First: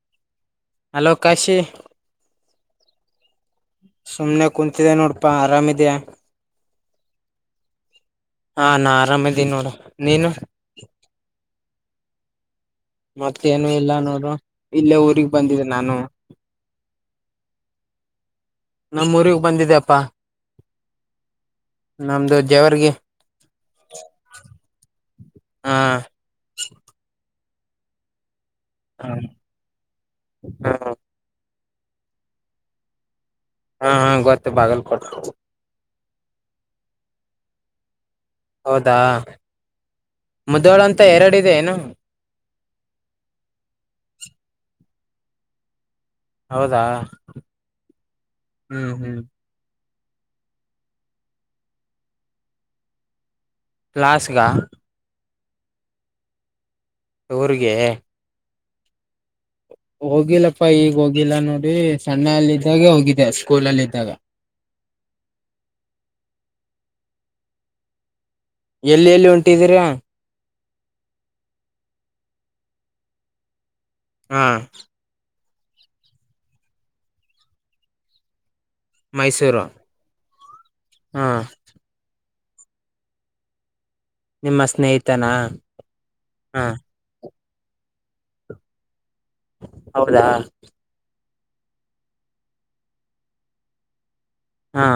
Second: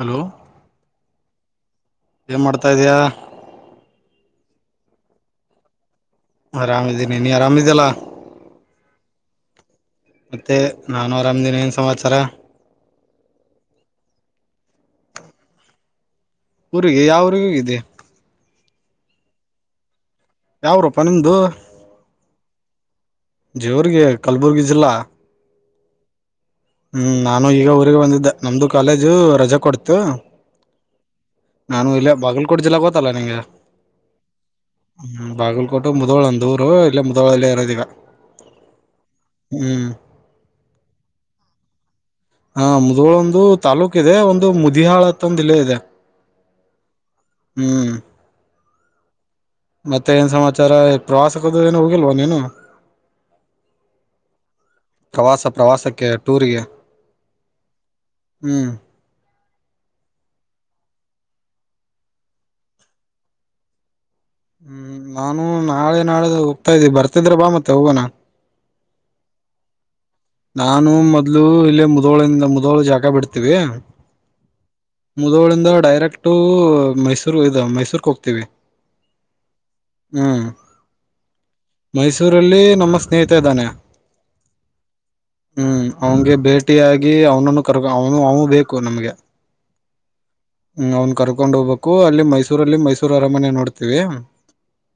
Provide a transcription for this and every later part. Hello hello Kashi ಏನ್ ಮಾಡ್ತಾ ಇದಯಾ ಸುಮ್ನೆ ಕುಂತ್ತಿದೆ ನೋಡಪ್ಪಾ ಆರಾಮಿದಿಯ ಆರಾಮಿದ್ದೀನಿ ನೀ ಆರಾಮಿದಲ್ಲಾ ಹಾ ನಾ ಆರಾಮ ಇದ್ದೀನಿ ನೋಡು ನೀನು ಮತ್ತೆ ನಾನು ಆರಾಮದಿನ ಏನ್ ಸಮಾಚಾರ ಮತ್ತೇನು ಇಲ್ಲ ನೋಡು ಇಲ್ಲೇ ಊರಿಗ್ ಬಂದಿದೆ ನಾನು ಊರಿಗೆ ಯಾವ ಊರಿಗೆ ಹೋಗಿದೆ ನಮ್ಮ್ೂರಿರಿಗೆ ಬಂದಿದೆಪ್ಪಾ ಯಾವ್ರೂಪಾ ನಿಮ್ದು ಜೇವರ್ಗಿ ಜವ್ರಿಗೆ ಕಲ್ಬುರ್ಗಿ ಜಿಲ್ಲಾ ಹಾ ಹ್ಮ್ ನಾನು ಈಗ ಊರಿಗೆ ಬಂದಿದ್ದೆ ನಮ್ದು ಹಾ ಕಾಲೇಜು ರಜ ಕೊಡ್ತು ಹಾ ನಾನು ಇಲ್ಲ ಬಾಗಲಲ್ಕೋಟ್ ಜಿಲ್ಲಾಗ ಗೋತ್ತಲ್ಲ ನಿಂಗೆ ಹಾ ಹಾ ಗತ್ತ ಬಾಗಲ್ಕೋಟ್ಟ ಮುಧೋಳಂದೂರು ಇಲ್ಲ ಮುಧೋಳಲ್ಲಿ ಇರೋದ ಈಗ ಹೌದಾ ಮುದೋಳಂತ ಎರಡಿದೆ ಏನು ಹಾ ಮುದ್ಳೊಂದು ತಾಲ್ಲೂಕ್ ಇದೆ ಒಂದು ಮುದಿಹಾಳ ಹತ್ತ ಒಂದ್ ಜಿಲ್ಲ ಇದೆ ಹೌದಾ ಹ್ಮ್ ಹ್ಮ್ ಹ್ಮ್ ಮತ್ತೆ ಏನ್ ಸಮಾಚಾರ ಪ್ರವಾಸದ ಏನು ಹೋಗಿಲ್ವಾ ನೀನು ಪ್ಾಾಸಗ ಪ್ರವಾಸ ಪ್ರವಾಸಕ್ಕೆ ಟೂರಿಗೆ ಇಊ್ರಗೆ ಹ್ಮ್ ಹೋಗಿಲ್ಲಪ್ಪ ಈಗ ಹೋಗಿಲ್ಲ ನೋಡ್ರಿ ಸಣ್ಣ ಅಲ್ಲ ಇದಿದ್ದಾಗ ಹೋಗಿದ್ದೆ ಸ್ಕೂಲ ಅಲ್ಲಿ ಇದಿದ್ದಾಗ ಹ್ಮ್ ನಾನು ನಾಳೆ ನಾಳೆ ಹೋಗ್ತಾ ಇದ್ದೀಿ ಬರ್ತಿದ್ರೆ ಬಾ ಮತ್ತೆ ಹೋಗೋಣ ಎಲ್ಲಿ ಎಲ್ಲಿ ಉಂಟಿದೀರಾ ನಾನು ಮೊದ್ಲು ಇಲ್ಲೇ ಮುದೋಳಿಂದ ಮುದೋಳ ಜಾಗ ಬಿಡ್ತೀವಿ ಹ್ಮ ಹದಳಿಂದ ಡೈರೆಕ್ಟ್ ಮೈಸೂರು ಇದ ಮೈಸೂರ್ಕ್ ಹೋಗ್ತೀವಿ ಮೈಸೂರು ಹ್ಮ್ ಹಾ ಮೈಸೂರಲ್ಲಿ ನಮ್ಮ ಸ್ನೇಹಿತ ಇದಾನೆ ನಿಮ್ಮ ಸ್ನೇಹಿತತಿ ಹ್ಮ್ ಅವನ್ಗೆ ಭೇಟಿಿಯಾಗಿ ಅವನನ್ನು ಕರ್ ಅವನು ಅವನು ಬೇಕು ನಮ್ಗೆ ಹೌದಾ ಕಕೊಂಡ್ ಹೋಗ್ಬೇಕು ಅಲ್ಲಿ ಮೈಸೂರಲ್ಲಿ ಮೈಸೂರು ಅರಮನೆ ನೋಡ್ತೀವಿ ಹಾ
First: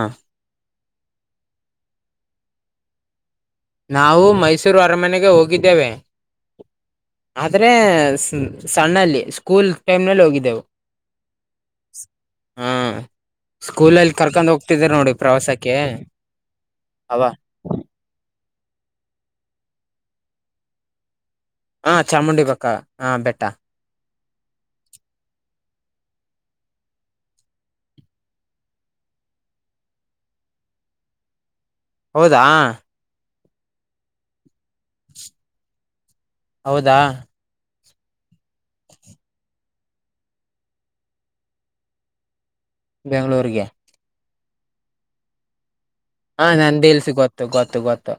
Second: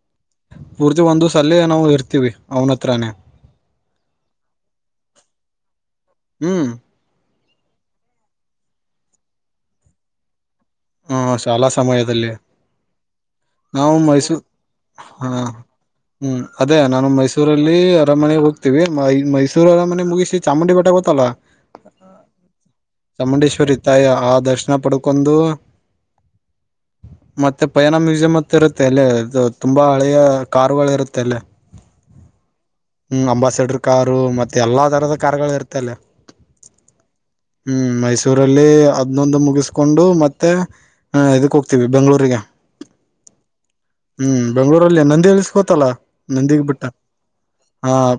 ಪೂರ್ತಿ ಒಂದು ಸಲ ನಾವು ಇರ್ತೀವಿ ಅವ್ನ ಹತ್ರಾನೇ ನಾವು ಮೈಸೂರು ಅರಮನೆಗೆ ಹೋಗಿದ್ದೇವೆ ಹ್ಮ್ ಆದ್ರೆ ಸಣ್ಣಲ್ಲಿ ಸ್ಕೂಲ್ ಟೈಮ್ ನಲ್ಲಿ ಹೋಗಿದ್ದೆವು ಹ್ಮ ಶಾಲಾ ಸಮಯದಲ್ಲಿ ಹಾ ನಾವು ಸ್ಕೂಲಲ್ಲಿ ಮೈಸೂ ಕರ್ಕೊಂಡ್ ಹೋಗ್ತಿದಾರ ನೋಡಿ ಹಾ ಪ್ರವಾಸಕ್ಕೆ ಹ್ಮ್ ಅದೇ ನಾನು ಅವ ಮೈಸೂರಲ್ಲಿ ಅರಮನೆಗೆ ಹೋಗ್ತ ಮ ಮೈಸೂರರ ಮೆ ಮುಗಿಸಿ ಚಾಮುಂಡಿ ಬೇಟ ಗೊತ್ತಲ್ಲ ಹಾ ಚಾಮುಂಡಿ ಬೆಕ್ಕ ಹಾ ಬೆಟ್ಟ ಚಾಮುಂಡೇಶ್ವರಿ ತಾಯ ಆ ದರ್ಶನ ಪಡ್ಕೊಂಡು ಮತ್ತೆ ಪಯಾನ ಮ್ಯೂಸಿಯಂ ಅತ್ತ ಇರುತ್ತೆ ಅಲ್ಲೇ ಇದು ತುಂಬಾ ಹಳೆಯ ಕಾರುಗಳು ಇರುತ್ತೆ ಅಲ್ಲೇ ಹೌದಾ ಅಂಬಾಸೆಡರ್ ಕಾರು ಮತ್ತೆ ಎಲ್ಲಾ ತರಹದ ಕಾರ್ಗಳು ಇರುತ್ತೆ ಅಲ್ಲಿ. ಹೌದಾ. ಹ್ಮ್ ಮೈಸೂರಲ್ಲಿ ಅದ್ನೊಂದು ಮುಗಿಸ್ಕೊಂಡು ಮತ್ತ. ಮತ್ತೆ ಹ ಇದಕ್ ಹೋಗ್ತೀವಿ ಬೆಂಗ್ಗಳೂರಿಗೆ. ಬೆಂಗ್ಗಳೂರ್ಗೆ. ಹ್ಮ್ ಬೆಂಗ್ಗಳೂರಲ್ಲಿ ನಂದಿ ಹೇಲ್ಸ್ ಗೊತ್ತಲ್ಲಾ. ಹಾ ನಂದಿ ಹಿಲ್ಸ್ ಗೊತ್ತು ಗೊತ್ತು ಗೊತ್ತು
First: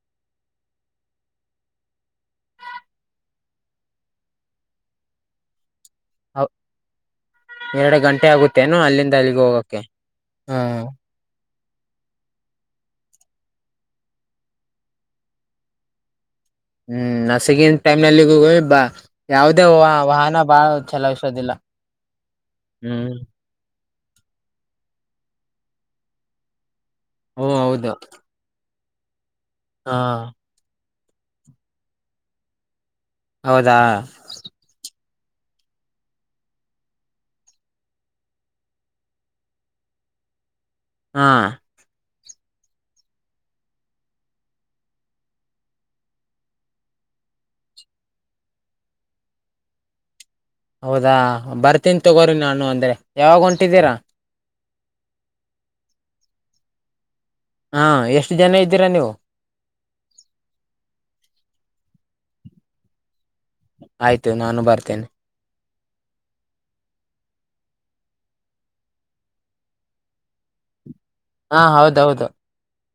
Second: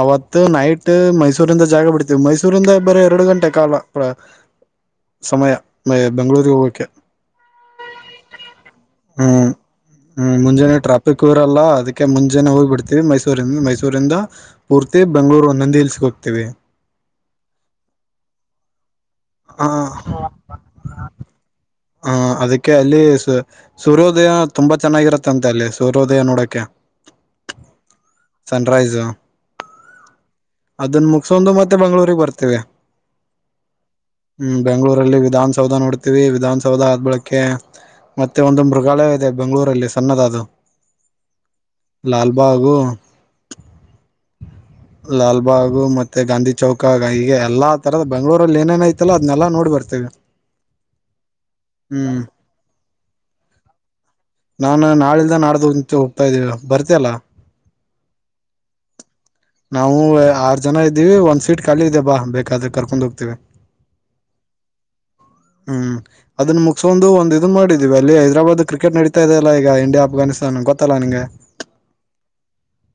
ಅವತ್ತು ನೈಟ್ ಮೈಸೂರಿಂದ ಜಾಗ ಬಿಡ್ತೀವಿ ಮೈಸೂರಿಂದ ಬರ ಎರಡು ಗಂಟೆ ಕಾಲ ಸಮಯ. ಹ ಬೆಂಗಳೂರಿಗೆ ಹೋಗಕ್ಕೆ ಎರಡು ಗಂಟೆ ಆಗುತ್ತೇನು ಅಲ್ಲಿಂದ ಅಲ್ಲಿಗೆ ಹ್ಮ್ ಹೋಗಕ್ಕೆ ಹ್ಮ್ ಹಾ. ಮುಂಜಾನೆ ಟ್ರಾಫಿಕ್ ಇರಲ್ಲ ಅದಕ್ಕೆ ಮುಂಜಾನ ಹೋಗ್ ಬಿಡ್ತೀವಿ ಮೈಸೂರಿಂದ ಮೈಸೂರಿಂದ ಪೂರ್ತಿ ಬೆಂಗಳೂರು ನಂದಿ ಇಲ್ಸ್ ಹೋಗ್ತೀವಿ. ಹ್ಮ್ ನಾಸಾಗಿ ಟೈಮ್ [unintelligible] ಯಾವುದೇ ವಾಹನ ಬಾಳ ಚೆಲು ಇತಿ ಹ ಅದಕ್ಕೆ ಅಲ್ಲಿ ಸೂರ್ಯೋದಯ ತುಂಬಾ ಚೆನ್ನಾಗಿರತ್ತೆ ಅಂತೆ ಅಲ್ಲಿ ಸೂರ್ಯೋದಯ ನೋಡಕೆ. ಓ ಹೌದು. ಡ್ರೈಸು. ಹಾ. ಅದನ್ನ ಮುಗಸೊಂಡು ಮತ್ತೆ ಬೆಂಗಗಳೂರಿಗೆ ಬರ್ತೀವಿ. ಹೌದಾ ಹ್ಮ್ ಬೆಂಗಳೂರಲ್ಲಿ. ದನ್ ಸೌದ ನೋಡಿತ್. ವಿಧಾನಸೌಧದ ಹದಬಳಕೆ ಮತ್ತೆ ಒಂದು ಮೃಗಾಲಯ ಇದೆ ಬೆಂಗ್ಳೂರಲ್ಲಿ ಸಣ್ಣದ ಅದು. ಹಾ ಲಾಲ್ಬಾಗು ಲಾಲ್ಬಾಗು ಮತ್ತೆ ಗಾಂಧಿ ಚೌಕ ಹೀಗೆ ಎಲ್ಲಾ ತರದ ಬೆಂಗ್ಗಳೂರಲ್ಲಿ ಏನೇನ ಐತಲ್ಲ ಅದ್ನೆಲ್ಲಾ ನೋಡಿ ಬರ್ತೇವಿ. ಹೌದಾ ಬರ್ತೀನಿ ಹ್ಮ್ ತಗೋರಿ ನಾನು ಅಂದ್ರೆ. ಯಾವಾಗ ಹೊಂಟಿದ್ದೀರಾ. ನಾನ್ ನಾಳಲ್ದ ನಡ್ದು ಹೋಗ್ತಾಯಿದೀವಿ ಬರ್ತಿಯಲ್ಲ. ಹಾ ಎಷ್ಟು ಜನ ಇದ್ದೀರಾ ನೀವು ನಾವು ಆರ್ ಜನ ಇದ್ದೀವಿ ಒಂದ್ ಸೀಟ್ ಖಾಲಿ ಇದ ಬಾ ಬೇಕ್. ಯಾದ್ರೆ ಕರ್ಕೊಂಡು ಹೋಗ್ತಿವಿ. ಆಯ್ತು ನಾನು ಬರ್ತೇನೆ. ಹ್ಮ್ ಅದನ್ನ ಮುಗಸ್ಕೊಂದು ಒಂದ ಇದನ್ ಮಾಡಿದೀವಿ ಅಲ್ಲಿ ಹೈದರಾಬಾದ್ ಕ್ರಿಕೆಟ್ ನಡೀ ಗೊತ್ತಾಯಿತಲ ಈಗ ಇಂಡಿಯಾ ಆಫಾನಿಸ್ತನ್ ಗೊತ್. ಹಾ ಹೌದೌದು.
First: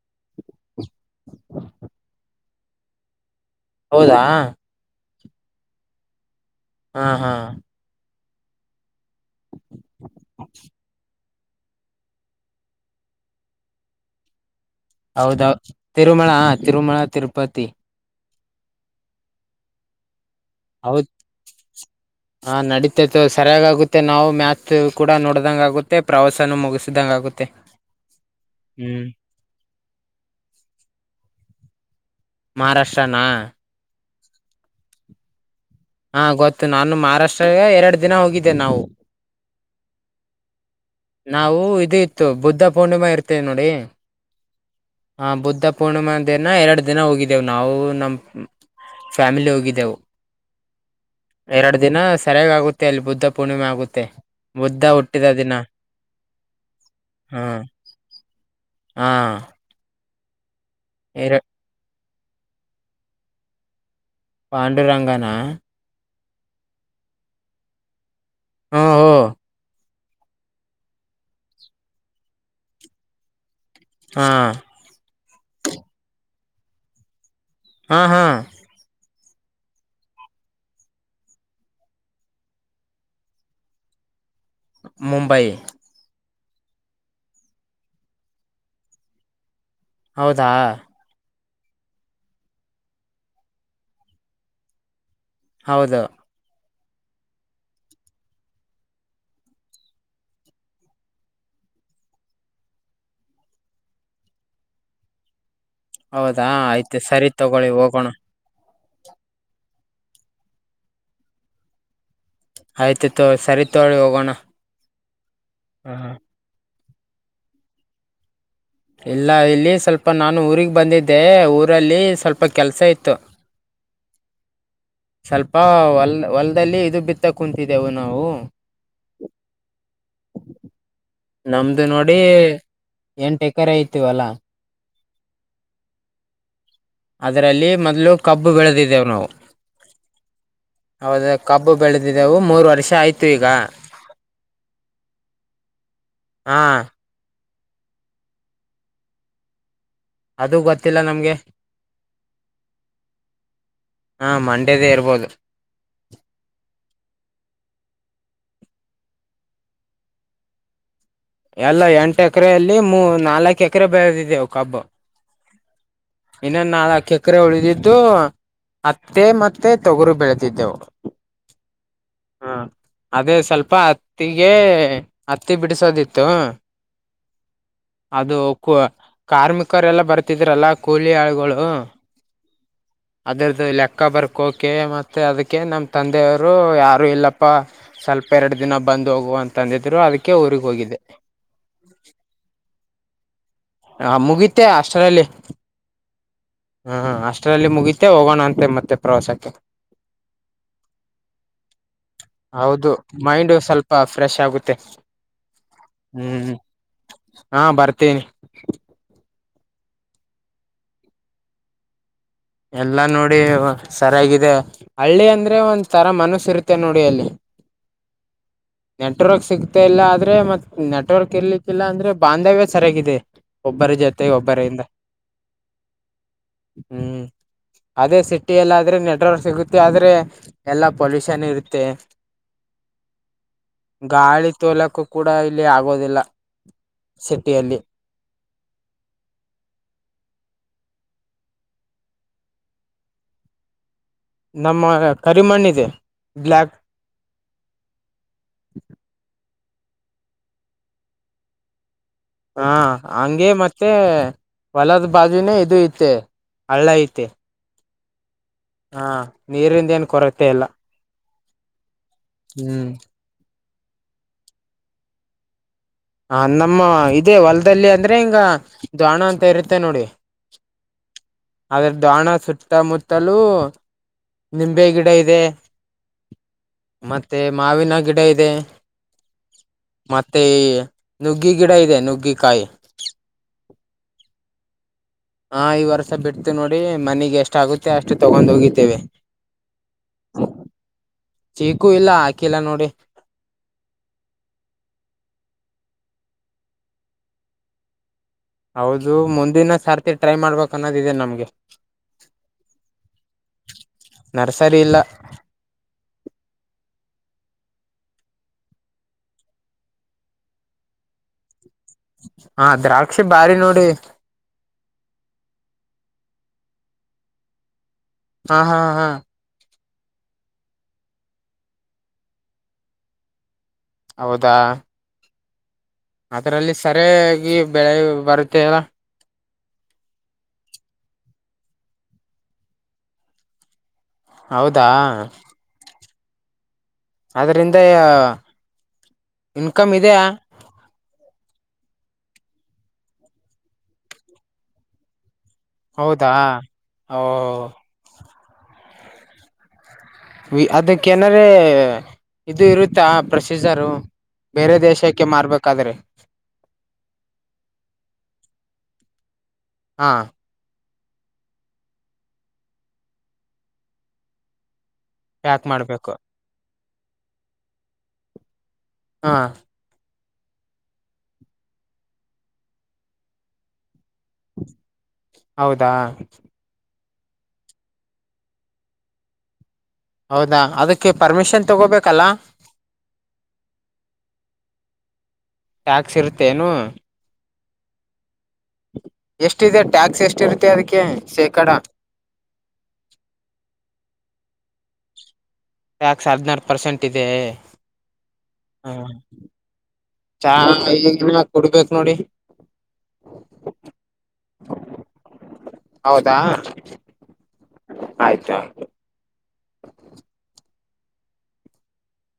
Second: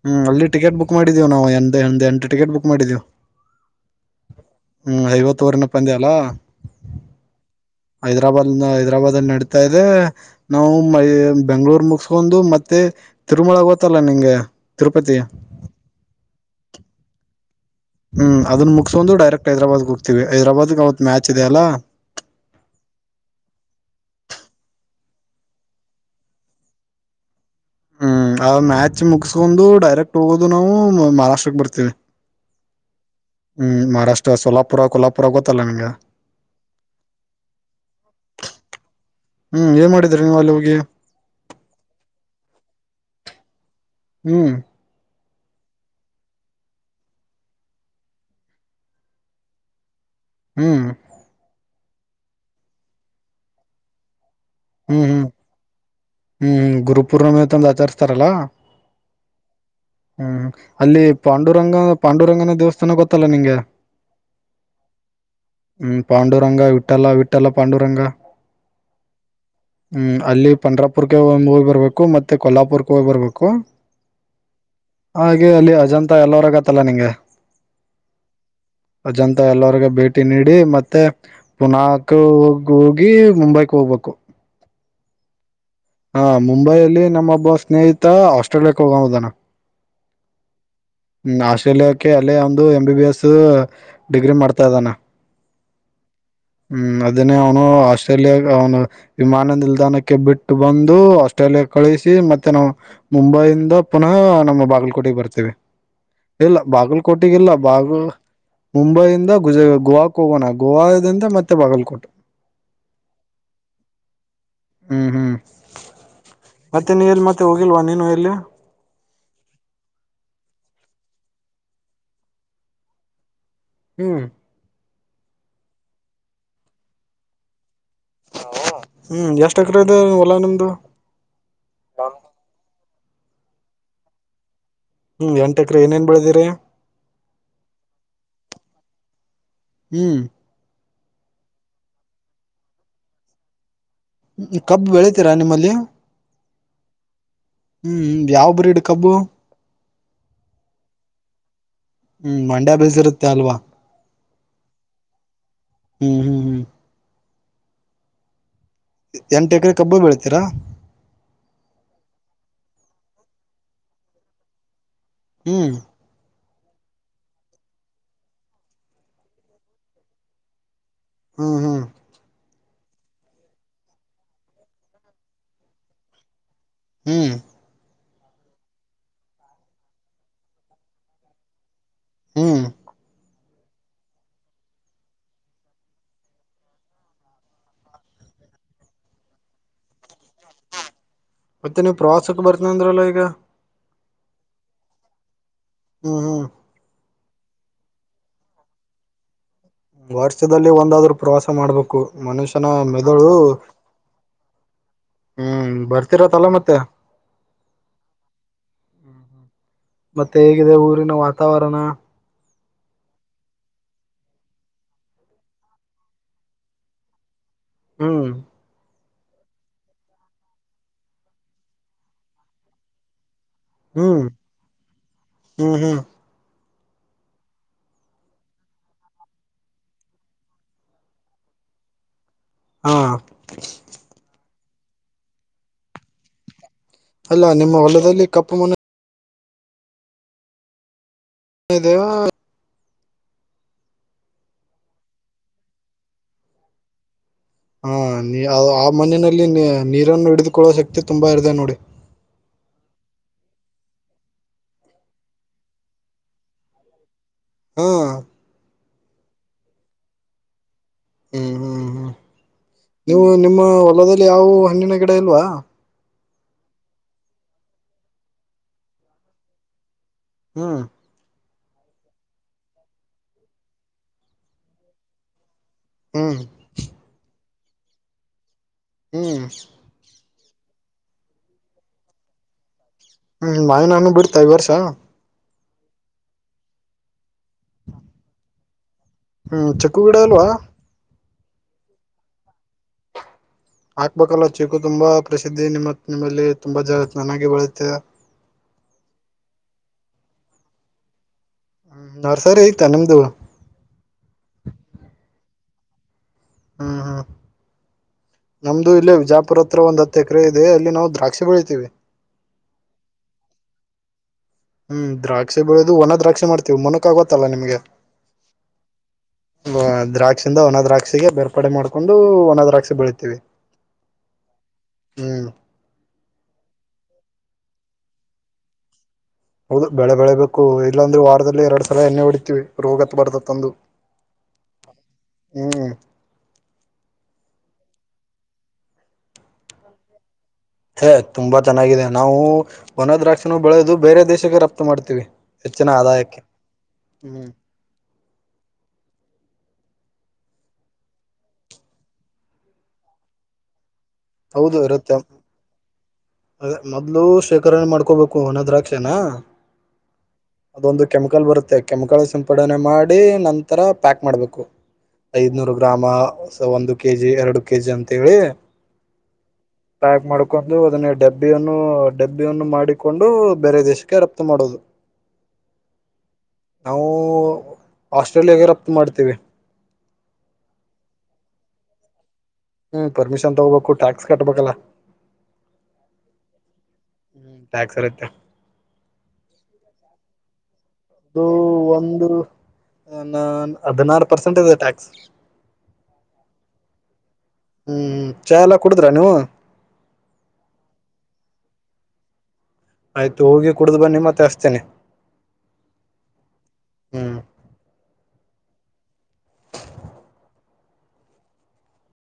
ಹ್ಮ್ ಅಲ್ಲಿ ಟಿಕೆಟ್ ಬುಕ್. ಬು ಮಾಡಿದ್ದೀವು ನಾವು [unintelligible] ಎಂಟ್ ಟಿಕೆಟ್ ಬುಕ್. ಮಡಿದೇವ್ ಹಾ ಐವತ್ತೂರನೇ ಪಂದ್ಯ ಅಲ್ಲಾ ಹಾ ಹಾ ಹೈದರಾಬಾದ್ನ [unintelligible] [unintelligible] ನಡತಾ ಇದೆ ನಾವು ಬೆಂಗಳೂರ್ ಮುಗಸ್ಕೊಂಡು ಮತ್ತೆ ತಿರುಮಳ ಗೊತ್ತಲ್ಲ ನಿಂಗೆ. ತಿರುಪತಿ ಹೌದ ತಿರುಮಳ ತಿರುಮಳ ತಿರುಪತಿ ಹ್ಮ್ ಅದನ್ ಮುಗಸ್ೊಂಡಂದು ಡೈಕ್ಟ್ ಹೈದಾಬಾದ್ಗೆೋಗ್ತತಿವಿ ಹೌದ ಹ ನಡತೈತ್ತು ಸರಿಯಾಗಿ ಆಗುತ್ತೆ ನಾವು ಮ್ಯಾಥ ಕೂಡ ನೋಡ್ದಂಗ ಆಗುತ್ತೆ ಪ್ರವಾಸನ ಮುಗಿಸಿದಂಗ ಆಗುತ್ತೆ ಹ್ಮ್ ಆ ಮ್ಯಾಚ್ ಹ್ಮ್ ಮುಗಸ್ಕೊಂಡು ಡೈರೆಕ್ಟ್ ಹೋಗೋದು ನಾವು ಮಹಾರಾಷ್ಟ್ರಗ್ ಬರ್ತೇವಿ ಮಹಾರಾಷ್ಟ್ರನಾ ಹ್ಮ್ ಮಹಾರಾಷ್ಟ್ರ ಸೋಲಾಪು ಕೋಲಪುರಗದ ಹಾ ಗೊತ್ತು ನಾನು ಮಹಾರಾಷ್ಟ್ರ ಎರಡ್ ದಿನ ಹೋಗಿದ್ದೆನೆ ನಾವು ಹ್ಮ್ ಏನ್ ಮಾಡಿದ್ರಿ ನೀವು ಅಲ್ಲಿ ಹೋಗಿ ನಾವು ಇದ ಇತ್ತು ಬುದ್ಧ ಪೂರ್ಣಿಮಾ ಇರ್ತೇವಿ ನೋಡಿ ಹ್ಮ್ ಹಾ ಬುದ್ಧ ಪೂರ್ಣಿಮಾ ಅಂದೇನ ಎರಡು ದಿನ ಹೋಗಿದ್ದೇವು ನಾವು ನಮ್ ಫ್ಯಾಮಿಲಿ ಹೋಗಿದ್ದೆವು ಹ್ಮ್ ಎರಡು ದಿನ ಸರಿಯಾಗ ಆಗುತ್ತೆ ಅಲ್ಲಿ ಬುದ್ಧ ಪೂರ್ಣಿಮೆ ಆಗುತ್ತೆ ಮುದ್ದ ಹುಟ್ಟಿದ ದಿನ ಹ್ಮ್್ಮ ಗುರುಪೂರ್ಣಮ ಹಾ ತ ದಚರಿಸತಾರಲಾ ಹಾ ಹ್ಮ್ ಅಲ್ಲಿ ಎರ ಪಾಂಡುರಂಗ ಪಾಂಡುರಂಗನ ದೇವಸ್ಥಾನ ಗೊತ್ತಲ್ಲ ನಿಂಗೆ ಪಾಂಡುರಂಗನಾ ಹ್ಮ್ ಪಾಂಡುರಂಗ ವಿಠಲ್ಲ ವಿಠ್ಠಲ್ಲ ಪಾಂಡುರಂಗ ಹಾ ಹ ಹ್ಮ್ ಅಲ್ಲಿ ಪನ್್ರ ಪುರ್ ಹೋಗ್ ಬರ್ಬೇಕು ಮತ್ತೆ ಕೊಲ್ಲಾಪುರ್ಕ್ಕೆ ಹೋಗ್ ಬರ್ಬೇಕು ಹಾ ಹಾಗೆ ಅಲ್ಲಿ ಅಜಂತಾ ಎಲ್ಲರಗ ಪತ್ತಲ ನಿಗೆ ಹಾ ಹಾ ಅಜಂತ ಎಲ್ಲರ್ಗ ಭೇಟಿ ನೀಡಿ ಮತ್ತೆ ಪುನಕ ಹ ಹೋಗಿ ಮುಂಬೈಕ್ ಹೋಗ್ಬೇಕು ಮುಂಬಂಬೈ ಹಾ ಮುಂಬೈಯಲ್ಲಿ ನಮ್ಮೊಬ್ಬ ಸ್ನೇಹಿತ ಆಸ್ಟ್ರೇಲಿಯಾಕ್ ಹೋಗ ಹುದನ ಹೌದಾ ಆಸ್ಟ್ರೇಲಿಯಾಕ್ಕೆ ಅಲ್ಲೇ ಒಂದು ಎಂ ಬಿ ಎಸ್ ಡಿಗ್ರಿ ಮಾಡ್ತಾ ಇದ್ದಾನ ಹೌದು ಹ್ಮ್ ಅದನ್ನೇ ಅವನು ಆಸ್ಟ್ರೇಲಿಯಾ ಅವನು ವಿಮಾನ ನಿಲ್ದಾಣಕ್ಕೆ ಬಿಟ್ಟು ಬಂದು ಆಸ್ಟ್ರೇಲಿಯಾ ಕಳಿಸಿ ಮತ್ತೆ ನಾವು ಮುಂಬೈಿಂದ ಪುನಃ ನಮ್ಮ ಬಾಗಲಕೋಟೆಗೆ ಬರ್ತೇವಿ ಹೌದಾ ಆಯ್ತು ಸರಿ ತಗೊಳಿ ಬಾಗಲ್ ಹೋಗೋಣ ಮುಂಬೈಯಿಂದ ಗುಜ ಗೋವಾಕ್ ಹೋಗೋಣ ಗೋವಾದಿಂದ ಮತ್ತೆ ಬಾಗಲ್ಕೋಟ್ ಆಯ್ತು ತೋ ಸರಿ ತೋಳಿ ಹೋಗೋಣ ಹ್ಮ್ ಹ್ಮ್ ಹ್ಮ ಹ ಮತ್ತೆ ನೀ ಎಲ್ಲಿ ಮತ್ತೆ ಹೋಗಿಲ್ವಾ ನೀನು ಎಲ್ಲಿ ಇಲ್ಲ ಇಲ್ಲಿ ಸ್ವಲ್ಪ ನಾನು ಊರಿಗೆ ಬಂದಿದ್ದೆ ಊರಲ್ಲಿ ಸ್ವಲ್ಪ ಕೆಲ್ಸ ಇತ್ತು ಹ್ಮ ಸ್ವಲ್ಪ ಹೊಲ್ ಹೊಲ್ದಲ್ಲಿ ಇದು ಬಿತ್ತ ಕುಂತ ವು ನಾವು ಹ್ಮ್ ಎಷ್ಟ್ ಎಕರೆ ಇದೆ ಹೊಲ ನಿಮ್ದು ನಮ್ದು ನೋಡಿ ಎಂಟ ಎಕರೆ ಆಯತ ಅಲಾ ಹ್ಮ ಎಂಟಕ್ರ ಏನ್ ಬೆಳದಿರಿ ಅದರಲ್ಲಿ ಮೊದ್ಲು ಕಬ್ಬು ಬೆಳೆದಿದ್ದೇವು ನಾವು ಹ್ಮ್ ಹೌದ ಕಬ್ಬು ಬೆಳೆದಿದೆವು ಮೂರು ವರ್ಷ ಆಯ್ತು ಈಗ ಕಬ್ ಬೆಳತೀರಾ ನಿಮ್ಮಲ್ಲಿಯ ಹಾ ಹ್ಮ ಯಾವ ಬ್ರೀಡ್ ಕಬ್ಬು ಅದು ಗೊತ್ತಿಲ್ಲ ನಮ್ಗೆ ಹ್ಮ ಮಂಡ್ಯ ಬೇಸಿರುತ್ತೆ ಅಲ್ವಾ ಹಾ ಮಂಡ್ಯದೇ ಇರ್ಬೋದು ಹ್ಮಹ್ಮ ಹ್ಮ ಎ ಎಂಟು ಎಕರೆ ಕಬ್ಬು ಬೀಳಿತೀರಾ ಎಲ್ಲ ಎಂಟು ಎಕ್ರೆಯಲ್ಲಿ ಮೂ ನಾಲಕ್ ಎಕ್ರೆ ಬೆಳದಿದೆವು ಕಬ್ಬು ಹ್ಮ್ ಇನ್ನೊಂದ್ ನಾಲಕ್ ಎಕ್ರೆ ಉಳಿದಿದ್ದು ಹತ್ತಿ ಮತ್ತೆ ತೊಗರು ಬೆಳೆತಿದ್ದೆವು ಹ್ಮ ಹ್ಮ ಹಾ ಅದೇ ಸ್ವಲ್ಪ ಹತ್ತಿಗೆ ಹತ್ತಿ ಬಿಡಿಸೋದಿತ್ತು ಹ್ಮ ಅದೂ ಕು ಕಾರ್ಮಿಕರೆಲ್ಲ ಬರ್ತಿದ್ರಲ್ಲ ಕೂಲಿ ಆಳ್ಗಳು ಹ್ಮ ಅದರ್ದು ಲೆಕ್ಕ ಬರ್ಕೋಕೆ ಮತ್ತೆ ಅದುಕ್ಕೆ ನಮ್ ತಂದೆಯವರು ಯಾರು ಇಲ್ಲಪ್ಪ ಸ್ವಲ್ಪ ಎರಡು ದಿನ ಬಂದು ಹೋಗುವ ಅಂತಂದಿದ್ರು ಅದಿಕ್ ಮತ್ತೆ ನೀವ್ ಪ್ರವಾಸಕ್ ಬರ್ತೀನ್ ಅಂದ್ರಲ್ಲ ಈಗ ಹಾ ಮುಗೀತು ಅಷ್ಟರಲ್ಲಿ ಹ್ಮ ಹ್ಮ ಹಾ ಅಷ್ಟರಲ್ಲಿ ಮುಗೀತು ಹೋಗೋಣ ಅಂತೆ ಮತ್ತೆ ಪ್ರವಾಸಕ್ಕೆ ವರ್ಷದಲ್ಲಿ ಒಂದಾದ್ರು ಪ್ರವಾಸ ಮಾಡ್ಬೇಕು ಮನುಷ್ಯನ ಹೌದು ಮೆದುಳು ಮೈಂಡು ಸ್ವಲ್ಪ ಫ್ರೆಶ್ ಆಗುತ್ತೆ ಹ್ಮ ಬರ್ತಿರತ್ತಲ್ಲ ಹ್ಮ್ ಮತ್ತೆ ಹಾ ಬರ್ತೀನಿ ಮತ್ತೆ ಹೇಗಿದೆ ಊರಿನ ವಾತಾವರಣ ಎಲ್ಲಾ ನೋಡಿ ಸರಿಯಾಗಿದೆ ಹಳ್ಳಿ ಅಂದ್ರೆ ಒಂದ್ ತರ ಮನಸ್ ಇರುತ್ತೆ ನೋಡಿ ಅಲ್ಲಿ ಹ್ಮ್ ನೆಟ್ವರ್ಕ್ ಸಿಗ್ತಾ ಇಲ್ಲ ಆದ್ರೆ ಮತ್ ನೆಟ್ವರ್ಕ್ ಇರ್ಲಿಕ್ಕಿಲ್ಲ ಅಂದ್ರೆ ಬಾಂಧವ್ಯ ಸರಿಯಾಗಿದೆ ಒಬ್ಬರಿ ಹ್ಮ್ ಜತೆ ಒಬ್ಬರಿಂದ ಹ್ಮ್ ಹ್ಮ್ ಹ್ಮ ಅದೇ ಸಿಟಿಯಲ್ಲಾದ್ರೆ ನೆಟ್ವರ್ಕ್ ಸಿಗುತ್ತೆ ಆದ್ರೆ ಎಲ್ಲಾ ಪೊಲ್ಯೂಷನ್ ಇರುತ್ತೆ ಹಾ ಗಾಳಿ ತೋಲಕ್ಕೂ ಕೂಡ ಇಲ್ಲಿ ಆಗೋದಿಲ್ಲ ಅಲ್ಲಾ ನಿಮ್ಮ ಸಿಟಿಯಲ್ಲಿ ಹೊಲದಲ್ಲಿ ಕಪ್ಪು ಮನೆ ಅದೂ ನಮ್ಮ ಕರಿಮಣ್ಣಿದು ಬ್ಲಾಕ್ ಹಾ ನೀ ಆ ಆ ಮನೆನಲ್ಲಿ ಮೇ ನೀರನ್ ಹಿಡಿದುಕೊಳ್ಳುವ ಶಕ್ತಿ ತುಂಬಾ ಇರ್ದೆ ನೋಡು ಹಾ ಹಂಗೆ ಮತ್ತೆ ಹೊಲದ್ ಬಾಜಿನೇ ಇದು ಇತ್ತು ಹಳ್ಳ ಐತೆ ಹೂ ಹಾ ನೀರಿಂದ ಏನ್ ಕೊರತೆ ಇಲ್ಲ ಹ್ಮ್ ಹ್ಮ್ ಹ್ಮ್ ಹ್ಮ್ ನೀವು ನಿಮ್ಮ [unintelligible] ಹೊಲದಲ್ಲಿ ಯಾವುವು ಹಣ್ಣಿನ ಗಿಡ ಇಲ್ವಾ ಹಾ ನಮ್ಮ ಇದೇ ಹೊಲ್ದಲ್ಲಿ ಅಂದ್ರೆ ಹಿಂಗ [unintelligible] ಅಂತ ಇರುತ್ತೆ ನೋಡಿ ಹ್ಮ್ ಅದುಕ್ ದಾಣ ಸುತ್ತಮುತ್ತಲೂ ನಿಂಬೆ ಗಿಡ ಇದೆ ಹ್ಮ್ ಮತ್ತೆ ಮಾವಿನ ಗಿಡ ಇದೆಯೇ ಚೀವ್ ಚೀವ್ ಮತ್ತೆ ನುಗ್ಗಿ ಗಿಡ ಇದೆ ನುಗ್ಗಿ ಕಾಯಿ ಹ್ಮ್ ಮಾವಿಹಣ್ಣು ಬಿಡ್ತ ಇ ವರ್ಷ ಹಾ ಈ ವರ್ಷ ಬಿಡ್ತೀ ನೋಡಿ ಮನಿಗೆ ಎಷ್ಟ ಆಗುತ್ತೆ ಅಷ್ಟು ತಗೊಂಡು ಹೋಗಿತೇವೆ ಹ್ಮ್ ಚಿಕ್ಕು ಗಿಡ ಅಲ್ವಾ ಚೀಕೂ ಇಲ್ಲ ಹಾಕಿಲ್ಲಾ ನೋಡಿ ಹಾಕ್ಬೇಕಲ್ಲ ಚೀಕು ತುಂಬಾ ಪ್ರಸಿದ್ಧಿ ನಿಮ್ಮ ನಿಮ್ಮಲ್ಲಿ ತುಂಬಾ ಚನ್ನಾಗಿ ಬೆಳತ್ತೆ ಹೌದು ಮುಂದಿನ ಸಾರ್ತಿ ಟ್ರೈ ಮಾಡ್ಬೇಕ ಅನ್ನೋದು ಇದೆ ನಮ್ಮ ಗೆ ಹ್ಮ ನರ್ಸರಿ ಐತಾ ನಿಮ್ದು ನರ್ಸರಿ ಇಲ್ಲ ಹ್ಮ್ ಹ್ಮ್ ನಮ್ಮದು ಇಲ್ಲೆ ವಿಜಾಪುರ ಹತ್ರ ಒಂದ್ ಹತ್ತು ಎಕರೆ ಇದೆ ಅಲ್ಲಿ ನಾವು ದ್ರಾಕ್ಷಿ ಬೆಳಿತೀವಿ ಹಾ ದ್ರಾಕ್ಷಿ ಬಾಳೀ ನೋಡಿ ಹ್ಮ್ ದ್ರಾಕ್ಷಿ ಬೆಳ್ಳಿದು ಒಣ ದ್ರಾಕ್ಷಿ ಮಾಡ್ತೀವಿ ಮುನಕ್ ಆ ಗೋತ್ತಲ್ಲಾ ನಿಮ್ಗೆ ಹಾಆ ಹಾಆ ಹಾಆ ದ್ರಾಕ್ಷಿಯಿಂದ ಒನ ದ್ರಾಕ್ಷಿಗೆ ಬೇರ್ಪಡೆ ಮಾಡ್ಕೊಂಡು ಒನ ದ್ರಾಕ್ಷಿ ಬೆಳಿತೇವಿ ಹೌದಾಆ ಹ್ಮು ಅದರಲ್ಲಿ ಸರಿಯಾಗಿ... ಬೆಳೆ ಬರತೆವಾ ಹೌದು ಬೆಳೆ ಬೆಳೆಬೇಕು ಇಲ್ಲಾಂದ್ರೆ ವಾರದಲ್ಲಿ ಎರಡ್ ಸರಿ ಎಣ್ಣೆ ಹೊಡಿತೇವಿ ರೋಗ ಹಬಾರ್ದದು ಹೌದಾಆ,,, ಅದರಿಂದ ಇನ್ಕಮ್ ಇದೆಯಾ ಹೇ ತುಂಬಾ ಚೆನ್ನಾಗಿದೆ ನಾವು ಒನ ದ್ರಾಕ್ಷನು ಬೆಳೆದು ಬೇರೆ ದೇಶಕ್ಕೆ ರಫ್ತು ಮಾಡ್ತೀವಿ ಹೆಚ್ಚಿನ ಹೌದಾ ಆದಾಯಕ್ಕೆ ಹ್ಮ್ ಓಹೋ ಅದಕ ಎನರೆ ಇದು ಇರುತ್ತಾ ಪ್ರೊಸೀಜರು ಬೇರೆ ಹೌದು ಇರುತ್ತೆ, ದೇಶಕ್ಕೆ ಮಾರ್ಬೇಕಾದ್ರೆ ಮೊದ್ಲು ಶೇಖರಣೆ ಮಾಡ್ಕೋಬೇಕು ಒನ ದ್ರಾಕ್ಷನ ಹಾ ಹಾಆ ಒಂದು ಕೆಮಿಕಲ್ ಬರುತ್ತೆ, ಕೆಮಿಕಲ್ ಸಿಂಪಡಣೆ ಮಾಡಿ ನಂತರ ಪ್ಯಾಕ್ ಮಾಡಬೇಕು ಪ್ಯಾಕ್ ಐದ್ನೂರು ಗ್ರಾಮ, ಮಾಡ್ಬೇಕು ಒಂದು ಕೆಜಿ, ಎರಡ ಕೆ ಜಿ ಅಂತ ಹೇಳಿ ಹಾಆ ಪ್ಯಾಕ್ ಮಾಡ್ಕೊಂಡು ಅದನ್ನು ಡಬ್ಬಿಯನ್ನು ಡಬ್ಬಿಯನ್ನು ಮಾಡಿಕೊಂಡು ಬೇರೆ ದೇಶಕ್ಕೆ ರಫ್ತು ಮಾಡೋದು ಹೌದಾಆ ನಾವು ಹಾಸ್ಟೆಲ್ ನಲೆ ರಫ್ತು ಮಾಡ್ತೀವಿ ಹೊ ಅದಕ್ಕೆ ಪರ್ಮಿಷನ್ ತಗೋಬೇಕಲ್ಲಾ ಹ್ಮ್ ಪರ್ಮಿಷನ್ ತಗೋಬೇಕು ಟ್ಯಾಕ್ಸ್ ಕಟ್ಟಬೇಕಾಲ ಟ್ಯಾಕ್ಸ್ ಇರುತ್ತೆ ಏನೂ ಟ್ಯಾಕ್ಸ್ ಇರುತ್ತೆ ಎಷ್ಟಿದೆ ಟ್ಯಾಕ್ಸ್ ಎಷ್ಟುರುತ್ತೆ ಅದಕ್ಕೆ ಅದು,,, ಶೇಕಡ ಒಂದು, ಹದಿನಾರು ಪರ್ಸೆಂಟ್ ಇರುತ್ತೆ ಚೂ ಟ್ಯಾಕ್ಸ್ ಹದಿನಾರು ಪರ್ಸೆಂಟ್ ಇದೆ ಹ್ಮ್ ಚಾ ಎಲ್ಲ [unintelligible] ಹ್ಮ ಕುಡುದ್ರ ನೀವು ಚಾ ಕೊಡ್ಬೇಕು [inaudible] ನೋಡಿ [unintelligible] ಆಯ್ತು ಹೋಗಿ ಕುಡ್ದ್ ಬನ್ನಿ ಮತ್ತೆ ಅಸ್ತೇನೆ ಹ್ಮ್ ಆಯ್ತು [unintelligible]